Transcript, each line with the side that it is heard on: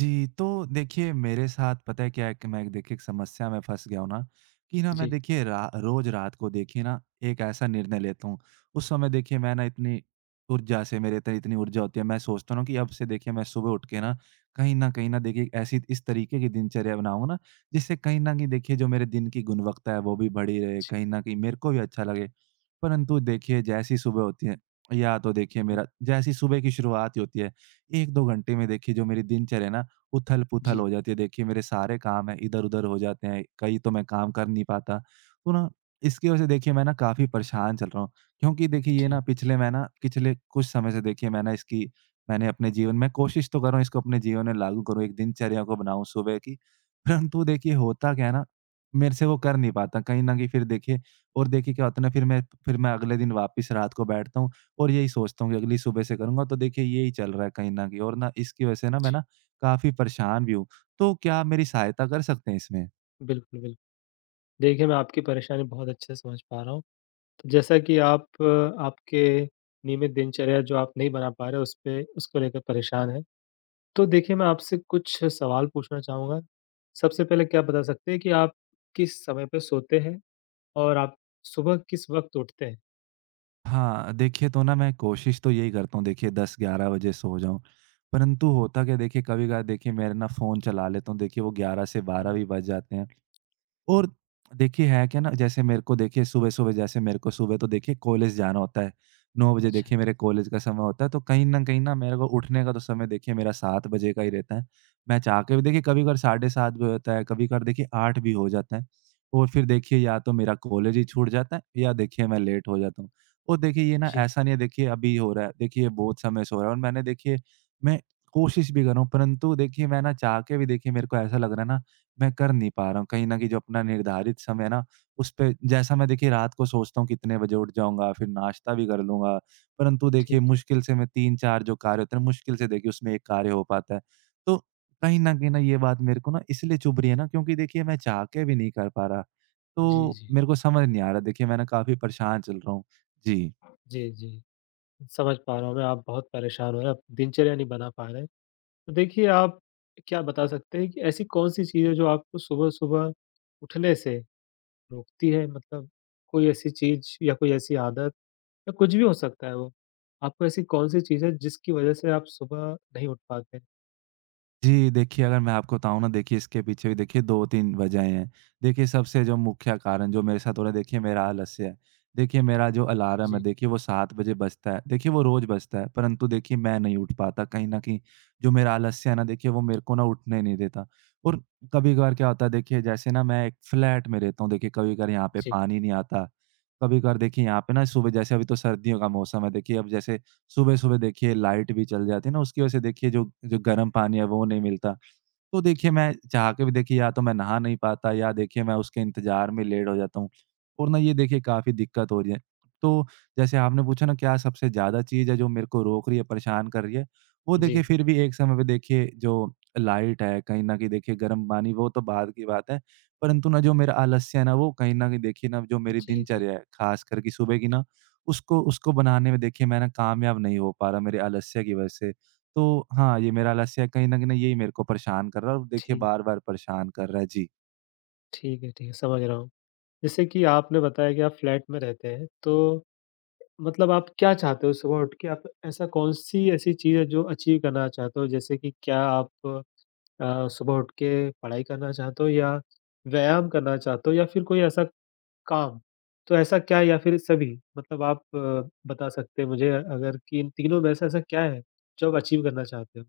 right: जी, तो देखिए मेरे साथ पता है क्या है कि मैं एक देखिए एक समस्या में फँस गया हूँ ना, कि ना मैं
left: जी,
right: देखिए रा रोज़ रात को देखिए ना एक ऐसा निर्णय लेता हूँ। उस समय देखिए मैं ना इतनी ऊर्जा से मेरे अंदर इतनी ऊर्जा होती है, मैं सोचता हूँ ना कि अब से देखिए मैं सुबह उठ के ना कहीं न देखिए ऐसी इस तरीके की दिनचर्या बनाऊँगा ना जिससे कहीं न कहीं देखिए जो मेरे दिन की गुणवत्ता है वो भी बढ़ी रहे, कहीं न कहीं मेरे को भी अच्छा लगे। परंतु देखिए जैसी सुबह होती है, या तो देखिए
left: हुँ,
right: मेरा जैसी सुबह की शुरुआत ही होती है, 1-2 घंटे में देखिए जो मेरी दिनचर्या है ना उथल-पुथल
left: जी,
right: हो जाती है। देखिए मेरे सारे काम हैं, इधर-उधर हो जाते हैं, कहीं तो मैं काम कर नहीं पाता। तो ना इसकी वजह से देखिए मैं ना काफ़ी परेशान चल रहा हूँ क्योंकि देखिए ये ना
left: जी,
right: पिछले मैं ना पिछले कुछ समय से देखिए मैं ना इसकी मैंने अपने जीवन में कोशिश तो कर रहा हूँ इसको अपने जीवन में लागू करूँ, एक दिनचर्या को बनाऊँ सुबह की। परंतु देखिए होता क्या है ना, मेरे से वो कर नहीं पाता कहीं न कहीं फिर देखिए और देखिए क्या होता है ना फिर मैं अगले दिन वापस रात को बैठता हूँ और यही सोचता हूँ कि अगली सुबह से करूँगा। तो देखिए यही चल रहा है कहीं न कहीं और ना इसकी वजह से ना मैं
left: जी।
right: ना काफ़ी परेशान भी हूँ। तो क्या आप मेरी सहायता कर सकते हैं इसमें?
left: बिल्कुल, बिल्कुल। देखिए, मैं आपकी परेशानी बहुत अच्छे से समझ पा रहा हूँ। तो जैसा कि आप आपके नियमित दिनचर्या जो आप नहीं बना पा रहे, उसपे उसको लेकर परेशान हैं। तो देखिए, मैं आपसे कुछ सवाल पूछना चाहूँगा। सबसे पहले क्या बता सकते हैं कि आप किस समय पे सोते हैं और आप सुबह किस वक़्त उठते हैं?
right: हाँ, देखिए तो ना मैं कोशिश तो यही करता हूँ देखिए 10-11 बजे सो जाऊँ। परंतु होता क्या है देखिए कभी-कभार देखिए मेरा ना फ़ोन चला लेता हूँ देखिए वो 11 से 12
left: हुँ,
right: भी बज जाते हैं। और देखिए है क्या ना जैसे मेरे को देखिए सुबह-सुबह जैसे मेरे को सुबह तो देखिए कॉलेज जाना होता है। 9 बजे
left: अच्छा,
right: देखिए मेरे कॉलेज का समय होता है तो कहीं न कहीं ना मेरे को उठने का तो समय देखिए मेरा 7 बजे का ही रहता है। मैं चाह के भी देखिए कभी-कभार 7:30 भी होता है, कभी-कभार देखिए 8 भी हो जाता है। और फिर देखिए या तो मेरा कॉलेज ही छूट जाता है या देखिए मैं लेट हो जाता हूँ। और देखिए ये ना
left: जी,
right: ऐसा नहीं है देखिए अभी हो रहा है, देखिए बहुत समय से हो रहा है और मैंने देखिए मैं कोशिश भी कर रहा हूँ परंतु देखिए मैं ना चाह के भी देखिए मेरे को ऐसा लग रहा है ना मैं कर नहीं पा रहा हूँ। कहीं न कहीं जो अपना निर्धारित समय है ना, उस पे जैसा मैं देखिए रात को सोचता हूँ कितने बजे उठ जाऊँगा, फिर नाश्ता भी कर लूँगा, परंतु देखिए
left: ठीक है।
right: मुश्किल से मैं 3-4 जो कार्य होते हैं ना, मुश्किल से देखिए उसमें एक कार्य हो पाता है। तो कहीं न कहीं ना ये बात मेरे को ना इसलिए चुभ रही है ना क्योंकि देखिए मैं चाह के भी नहीं कर पा रहा।
left: जी,
right: तो
left: जी।
right: मेरे को समझ नहीं आ रहा देखिए मैं ना काफ़ी परेशान चल रहा हूँ। जी।
left: जी, जी। समझ पा रहा हूँ मैं, आप बहुत परेशान हो रहे हैं, आप दिनचर्या नहीं बना पा रहे हैं। तो देखिए, आप क्या बता सकते हैं कि ऐसी कौन-सी चीज़ है जो आपको सुबह-सुबह उठने से रोकती है? मतलब कोई ऐसी चीज़ या कोई ऐसी आदत या कुछ भी हो सकता है वो। आपको ऐसी कौन-सी चीज़ है जिसकी वज़ह से आप सुबह नहीं उठ पाते?
right: जी, देखिए अगर मैं आपको बताऊँ ना देखिए इसके पीछे भी देखिए 2-3 वजहें हैं। देखिए सबसे जो मुख्य कारण जो मेरे साथ हो रहा है देखिए मेरा आलस्य है। देखिए मेरा जो अलार्म है
left: जी,
right: देखिए वो 7 बजे बजता है। देखिए वो रोज़ बजता है परंतु देखिए मैं नहीं उठ पाता कहीं न कहीं जो मेरा आलस्य है ना देखिए वो मेरे को ना उठने नहीं देता। और कभी-कभार क्या होता है देखिए जैसे ना मैं एक फ्लैट में रहता हूँ देखिए कभी-कभार यहाँ पे
left: जी,
right: पानी नहीं आता। कभी-कभार देखिए यहाँ पे ना सुबह जैसे अभी तो सर्दियों का मौसम है देखिए अब जैसे सुबह-सुबह देखिए लाइट भी चली जाती है ना, उसकी वजह से देखिए जो जो गर्म पानी है वो नहीं मिलता। तो देखिए मैं चाह के भी देखिए या तो मैं नहा नहीं पाता या देखिए मैं उसके इंतज़ार में लेट हो जाता हूँ और ना ये देखिए काफ़ी दिक्कत हो रही है। तो जैसे आपने पूछा ना क्या सबसे ज़्यादा चीज़ है जो मेरे को रोक रही है, परेशान कर रही है, वो देखिए
left: जी,
right: फिर भी एक समय पे देखिए जो लाइट है, कहीं न कहीं देखिए गर्म पानी वो तो बाद की बात है। परंतु ना जो मेरा आलस्य है ना वो कहीं न कहीं देखिए ना जो मेरी
left: जी, जी।
right: दिनचर्या है, ख़ासकर कि सुबह की ना उसको उसको बनाने में देखिए मैं ना कामयाब नहीं हो पा रहा मेरे आलस्य की वज़ह से। तो हाँ, ये मेरा आलस्य कहीं न कहीं ना यही मेरे को परेशान कर रहा है और देखिए
left: ठीक
right: बार-बार परेशान कर रहा है। जी।
left: ठीक है, समझ रहा हूँ। जैसे कि आपने बताया कि आप फ्लैट में रहते हैं, तो मतलब आप क्या चाहते हो सुबह उठ के? आप ऐसा कौन-सी ऐसी चीज़ है जो अचीव करना चाहते हो? जैसे कि क्या आप सुबह उठ के पढ़ाई करना चाहते हो या व्यायाम करना चाहते हो या फिर कोई ऐसा काम? तो ऐसा क्या है? या फिर सभी? मतलब आप बता सकते हैं मुझे अगर कि इन तीनों में से ऐसा क्या है जो आप अचीव करना चाहते हो?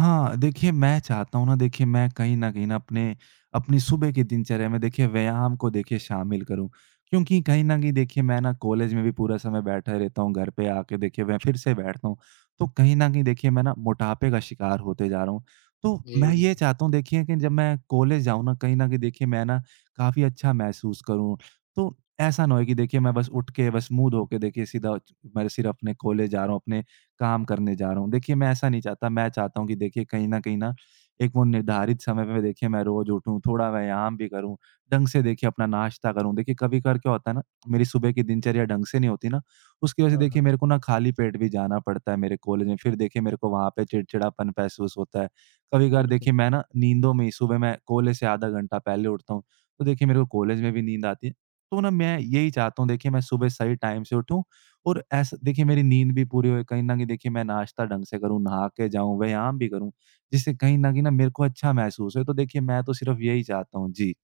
right: हाँ, देखिए मैं चाहता हूँ ना देखिए मैं कहीं न अपने अपनी सुबह की दिनचर्या में देखिए व्यायाम को देखिए शामिल करूँ। क्योंकि कहीं न कहीं देखिए मैं ना कॉलेज में भी पूरा समय बैठा रहता हूँ, घर पे आके देखिए मैं फिर से बैठता हूँ। तो कहीं न कहीं देखिए मैं ना मोटापे का शिकार होते जा रहा हूँ। तो
left: जी,
right: मैं
left: जी।
right: ये चाहता हूँ देखिए कि जब मैं कॉलेज जाऊँ ना कहीं न कहीं देखिए मैं ना काफ़ी अच्छा महसूस करूँ। तो ऐसा ना हो कि देखिए मैं बस उठ के बस मुँह धो के देखिए सीधा मैं सिर्फ़ अपने कॉलेज जा रहा हूँ, अपने काम करने जा रहा हूँ। देखिए, मैं ऐसा नहीं चाहता, मैं चाहता हूँ कि देखिए कहीं न कहीं ना एक वो निर्धारित समय पे देखिए मैं रोज़ उठूँ, थोड़ा व्यायाम भी करूँ, ढंग से देखिए अपना नाश्ता करूँ। देखिए, कभी-कभार क्या होता है ना, मेरी सुबह की दिनचर्या ढंग से नहीं होती ना, उसकी वज़ह से
left: हाँ,
right: देखिए
left: हाँ।
right: मेरे को ना खाली पेट भी जाना पड़ता है मेरे कॉलेज में। फिर देखिए मेरे को वहाँ पे चिड़चिड़ापन महसूस होता है। कभी-कभार देखिए
left: बिल्कुल,
right: मैं ना नींदों में ही सुबह मैं कॉलेज से आधा घंटा पहले उठता हूँ, तो देखिए मेरे को कॉलेज में भी नींद आती है। तो ना मैं यही चाहता हूँ देखिए मैं सुबह सही टाइम से उठूँ और ऐसा देखिए मेरी नींद भी पूरी होए, कहीं न कहीं देखिए मैं नाश्ता ढंग से करूँ, नहा के जाऊँ, व्यायाम भी करूँ, जिससे कहीं न कहीं ना मेरे को अच्छा महसूस हो। तो देखिए मैं तो सिर्फ़ यही चाहता हूँ। जी।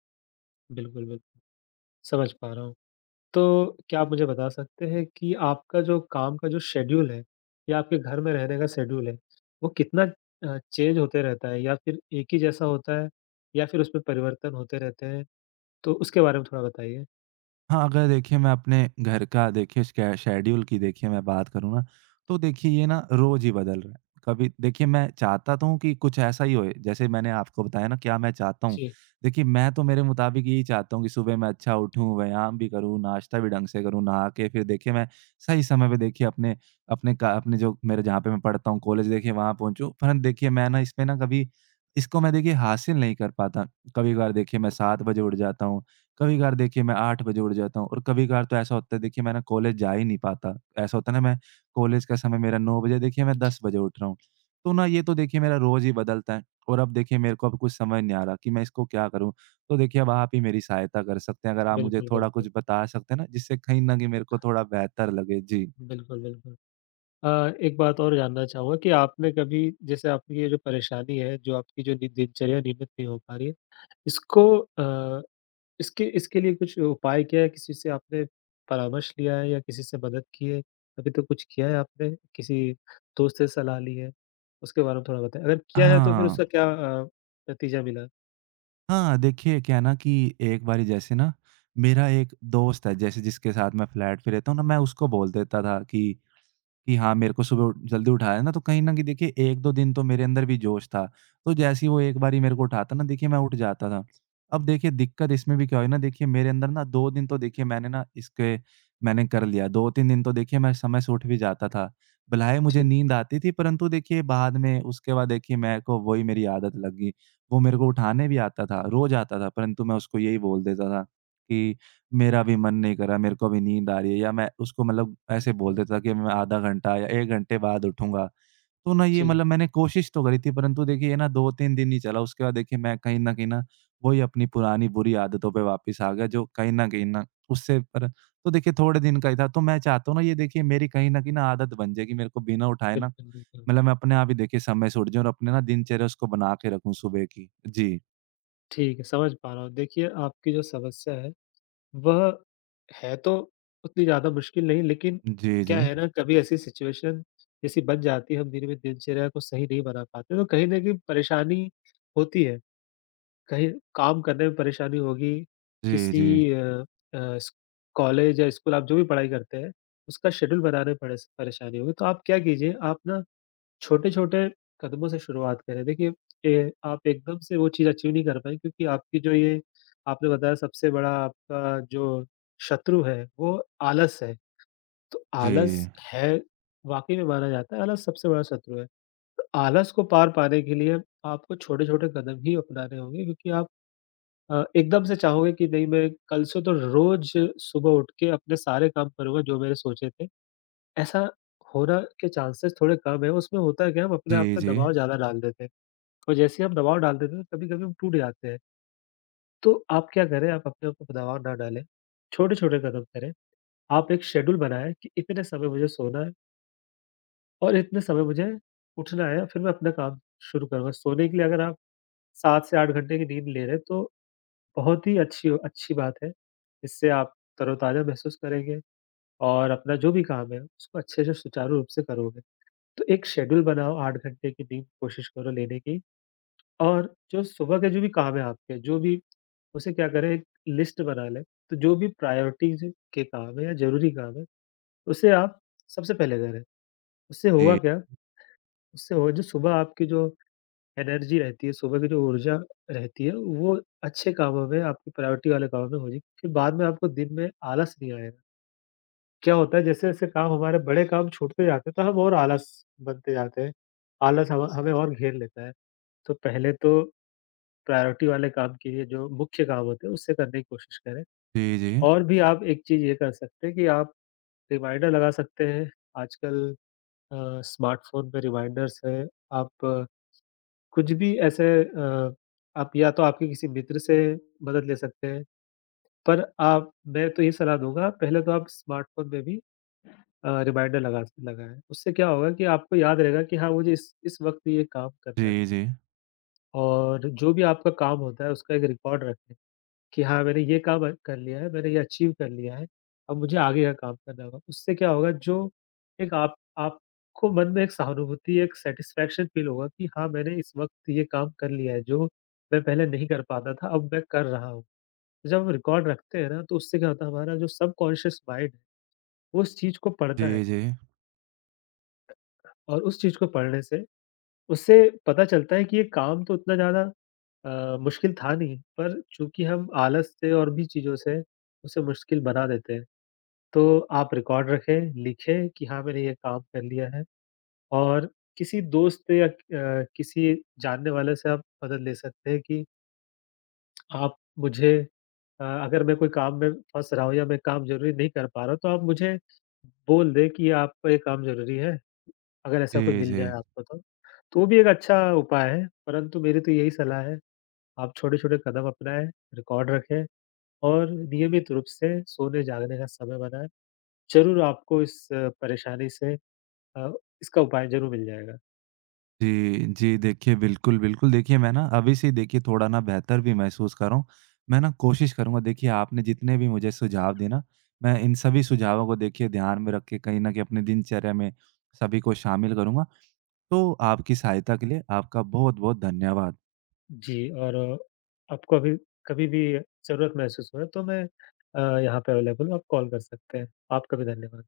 left: बिल्कुल, बिल्कुल। समझ पा रहा हूँ। तो क्या आप मुझे बता सकते हैं कि आपका जो काम का जो शेड्यूल है या आपके घर में रहने का शेड्यूल है, वो कितना चेंज होते रहता है या फिर एक ही जैसा होता है या फिर उसमें परिवर्तन होते रहते हैं? तो उसके बारे में थोड़ा बताइए?
right: हाँ, अगर देखिए मैं अपने घर का देखिए स्के शेड्यूल की देखिए मैं बात करूँ ना, तो देखिए ये ना रोज़ ही बदल रहा है। कभी देखिए मैं चाहता तो हूँ कि कुछ ऐसा ही होए, जैसे मैंने आपको बताया ना क्या मैं चाहता हूँ।
left: जी,
right: देखिए मैं तो मेरे मुताबिक यही चाहता हूँ कि सुबह मैं अच्छा उठूँ, व्यायाम भी करूँ, नाश्ता भी ढंग से करूँ, नहा के फिर देखिए मैं सही समय पे देखिए अपने अपने का अपने जो मेरे जहाँ पे मैं पढ़ता हूँ कॉलेज देखिए वहाँ पहुँचूँ। परंतु देखिए मैं ना इसमें ना कभी इसको मैं देखिए हासिल नहीं कर पाता। कभी-कभार देखिए मैं 7 बजे उठ जाता हूँ, कभी-कभार देखिए मैं 8 बजे उठ जाता हूँ और कभी-कभार तो ऐसा होता है देखिए मैं ना कॉलेज जा ही नहीं पाता। ऐसा होता है ना मैं कॉलेज का समय मेरा 9 बजे देखिए मैं
left: जी।
right: 10 बजे उठ रहा हूँ। तो ना ये तो देखिए मेरा रोज़ ही बदलता है और अब देखिए मेरे को अब कुछ समझ नहीं आ रहा कि मैं इसको क्या करूँ? तो देखिए अब आप ही मेरी सहायता कर सकते हैं। अगर आप मुझे
left: बिल्कुल,
right: थोड़ा
left: बिल्कुल।
right: कुछ बता सकते हैं ना जिससे कहीं न कहीं मेरे को थोड़ा बेहतर लगे? जी।
left: बिल्कुल, बिल्कुल। अ, एक बात और जानना चाहूँगा कि आपने कभी जैसे आपकी ये जो परेशानी है, जो आपकी जो दि दिनचर्या नियमित नहीं हो पा रही है, इसको अ, इसके इसके लिए कुछ उपाय किया है? किसी से आपने परामर्श लिया है या किसी से मदद की है? अभी तो कुछ किया है आपने? किसी दोस्त से सलाह ली है? उसके बारे में थोड़ा बताएँ। अगर किया है तो फिर
right: हाँ।
left: उसका क्या नतीजा मिला?
right: हाँ, देखिए क्या है ना कि एक बारी जैसे ना मेरा एक दोस्त है जैसे जिसके साथ मैं फ्लैट पे रहता हूँ ना मैं उसको बोल देता था कि हाँ, मेरे को सुबह उठ जल्दी उठाया ना, तो कहीं न कहीं देखिए 1-2 दिन तो मेरे अंदर भी जोश था। तो जैसे ही वो एक बारी मेरे को उठाता ना, देखिए मैं उठ जाता था। अब देखिए दिक्कत इसमें भी क्या हुई ना, देखिए मेरे अंदर ना 2 दिन तो देखिए मैंने ना इसके मैंने कर लिया। 2-3 दिन तो देखिए मैं समय से उठ भी जाता था। भले ही मुझे
left: ठीक है।
right: नींद आती थी, परंतु देखिए बाद में उसके बाद देखिए मेरे को वही मेरी आदत लग गई। वो मेरे को उठाने भी आता था, रोज़ आता था, परंतु मैं उसको यही बोल देता था कि मेरा भी मन नहीं कर रहा, मेरे को अभी नींद आ रही है या मैं उसको मतलब
left: हाँ,
right: ऐसे बोल
left: हाँ।
right: देता कि मैं आधा घंटा या 1 घंटे बाद उठूँगा। तो ना ये
left: जी,
right: मतलब मैंने कोशिश तो करी थी परंतु देखिए ये ना 2-3 दिन ही चला। उसके बाद देखिए मैं कहीं न कहीं ना वही अपनी पुरानी बुरी आदतों पे वापस आ गया जो कहीं न कहीं ना उससे पर तो देखिए थोड़े दिन का ही था। तो मैं चाहता हूँ ना ये देखिए मेरी कहीं न कहीं ना आदत बन जाए कि मेरे को बिना उठाए ना
left: बिल्कुल, बिल्कुल।
right: मतलब मैं अपने आप ही देखिए समय से उठ जाऊँ और अपने ना दिनचर्या उसको बना के रखूँ सुबह की। जी।
left: ठीक है, समझ पा रहा हूँ। देखिए, आपकी जो समस्या है, वह है तो उतनी ज़्यादा मुश्किल नहीं, लेकिन
right: जी,
left: क्या
right: जी।
left: है ना, कभी ऐसी सिचुएशन जैसी बन जाती है, हम धीरे-धीरे दिनचर्या को सही नहीं बना पाते, तो कहीं न कहीं परेशानी होती है। कहीं काम करने में परेशानी होगी,
right: जी, जी।
left: किसी अ अ, स कॉलेज या स्कूल, आप जो भी पढ़ाई करते हैं, उसका शेड्यूल बनाने में परेस परेशानी होगी। तो आप क्या कीजिए, आप ना छोटे-छोटे कदमों से शुरुआत करें। देखिए, ए आप एकदम से वो चीज़ अचीव नहीं कर पाएँगे क्योंकि आपकी जो ये आपने बताया सबसे बड़ा आपका जो शत्रु है, वो आलस है। तो
right: जी।
left: आलस है, वाक़ई में माना जाता है आलस सबसे बड़ा शत्रु है। तो आलस को पार पाने के लिए आपको छोटे-छोटे कदम ही अपनाने होंगे क्योंकि आप एकदम से चाहोगे कि नहीं मैं कल से तो रोज़ सुबह उठ के अपने सारे काम करूँगा जो मैंने सोचे थे। ऐसा होना के चांसेस थोड़े कम है, उसमें होता क्या है क्या, हम अपने
right: जी,
left: आप पे
right: जी।
left: दबाव ज़्यादा डाल देते हैं और जैसे ही हम दबाव डाल देते हैं तो कभी-कभी हम टूट जाते हैं। तो आप क्या करें आप अपने ऊपर दबाव ना डालें, छोटे-छोटे कदम करें। आप एक शेड्यूल बनाएँ कि इतने समय मुझे सोना है और इतने समय मुझे उठना है फिर मैं अपना काम शुरू करूँगा। सोने के लिए अगर आप 7 से 8 घंटे की नींद ले रहे हैं तो बहुत ही अच्छी अच्छी बात है। इससे आप तरोताज़ा महसूस करेंगे और अपना जो भी काम है उसको अच्छे से सुचारू रूप से करोगे। तो एक शेड्यूल बनाओ 8 घंटे की नींद कोशिश करो लेने की और जो सुबह के जो भी काम है आपके, जो भी उसे क्या करें एक लिस्ट बना लें, तो जो भी प्रायोरिटीज़ के काम है या ज़रूरी काम है, उसे आप सबसे पहले करें। उससे होगा
right: जी।
left: क्या? उससे होगा जो सुबह आपकी जो एनर्जी रहती है, सुबह की जो ऊर्जा रहती है, वो अच्छे कामों में, आपकी प्रायोरिटी वाले कामों में होगी, फिर बाद में आपको दिन में आलस नहीं आएगा। क्या होता है जैसे-जैसे काम हमारे बड़े काम छूटते जाते हैं, तो हम और आलस बनते जाते हैं। आलस हम हमें और घेर लेता है। तो पहले तो प्रायोरिटी वाले काम कीजिए, जो मुख्य काम होते हैं, उससे करने की कोशिश करें।
right: जी, जी।
left: और भी आप एक चीज़ ये कर सकते हैं कि आप रिमाइंडर लगा सकते हैं। आजकल स्मार्टफ़ोन में रिमाइंडर्स हैं। आप कुछ भी ऐसे आप या तो आपके किसी मित्र से मदद ले सकते हैं, पर आप मैं तो ये सलाह दूँगा, पहले तो आप स्मार्टफ़ोन में भी रिमाइंडर लगाएँ। उससे क्या होगा कि आपको याद रहेगा कि हाँ, मुझे इस वक़्त ये काम करना है
right: जी, जी।
left: और जो भी आपका काम होता है, उसका एक रिकॉर्ड रखें। कि हाँ, मैंने ये काम कर लिया है, मैंने ये अचीव कर लिया है, अब मुझे आगे का काम करना होगा। उससे क्या होगा जो एक आप आपको मन में एक सहानुभूति, एक सैटिस्फैक्शन फील होगा कि हाँ, मैंने इस वक़्त ये काम कर लिया है, जो मैं पहले नहीं कर पाता था, अब मैं कर रहा हूँ। जब हम रिकॉर्ड रखते हैं ना, तो उससे क्या होता है, हमारा जो सबकॉन्शियस माइंड है, वो उस चीज़ को
right: जी,
left: पढ़ता है
right: जी।
left: और उस चीज़ को पढ़ने से उससे पता चलता है कि ये काम तो उतना ज़्यादा मुश्किल था नहीं, पर चूँकि हम आलस से और भी चीज़ों से उसे मुश्किल बना देते हैं। तो आप रिकॉर्ड रखें, लिखें कि हाँ, मैंने ये काम कर लिया है और किसी दोस्त या किसी जानने वाले से आप मदद ले सकते हैं कि आप मुझे अगर मैं कोई काम में फँस रहा हूँ या मैं काम ज़रूरी नहीं कर पा रहा हूँ, तो आप मुझे बोल दें कि आपको ये काम ज़रूरी है, अगर ऐसा कोई
right: जी,
left: मिल जाए
right: जी।
left: आपको तो। तो वो भी एक अच्छा उपाय है, परंतु मेरी तो यही सलाह है, आप छोटे-छोटे कदम अपनाएँ, रिकॉर्ड रखें और नियमित रूप से सोने-जागने का समय बनाएँ। ज़रूर आपको इस परेशानी से अ, इसका उपाय ज़रूर मिल जाएगा।
right: जी, जी, देखिए बिल्कुल, बिल्कुल देखिए मैं ना अभी से देखिए थोड़ा ना बेहतर भी महसूस कर रहा हूँ। मैं ना कोशिश करूँगा देखिए आपने जितने भी मुझे सुझाव दिए ना, मैं इन सभी सुझावों को देखिए ध्यान में रख के कहीं न कहीं अपनी दिनचर्या में सभी को शामिल करूँगा। तो आपकी सहायता के लिए आपका बहुत-बहुत धन्यवाद।
left: जी, और आपको अभी कभी भी ज़रूरत महसूस हो तो मैं यहाँ पे अवेलेबल हूँ, आप कॉल कर सकते हैं। आपका भी धन्यवाद।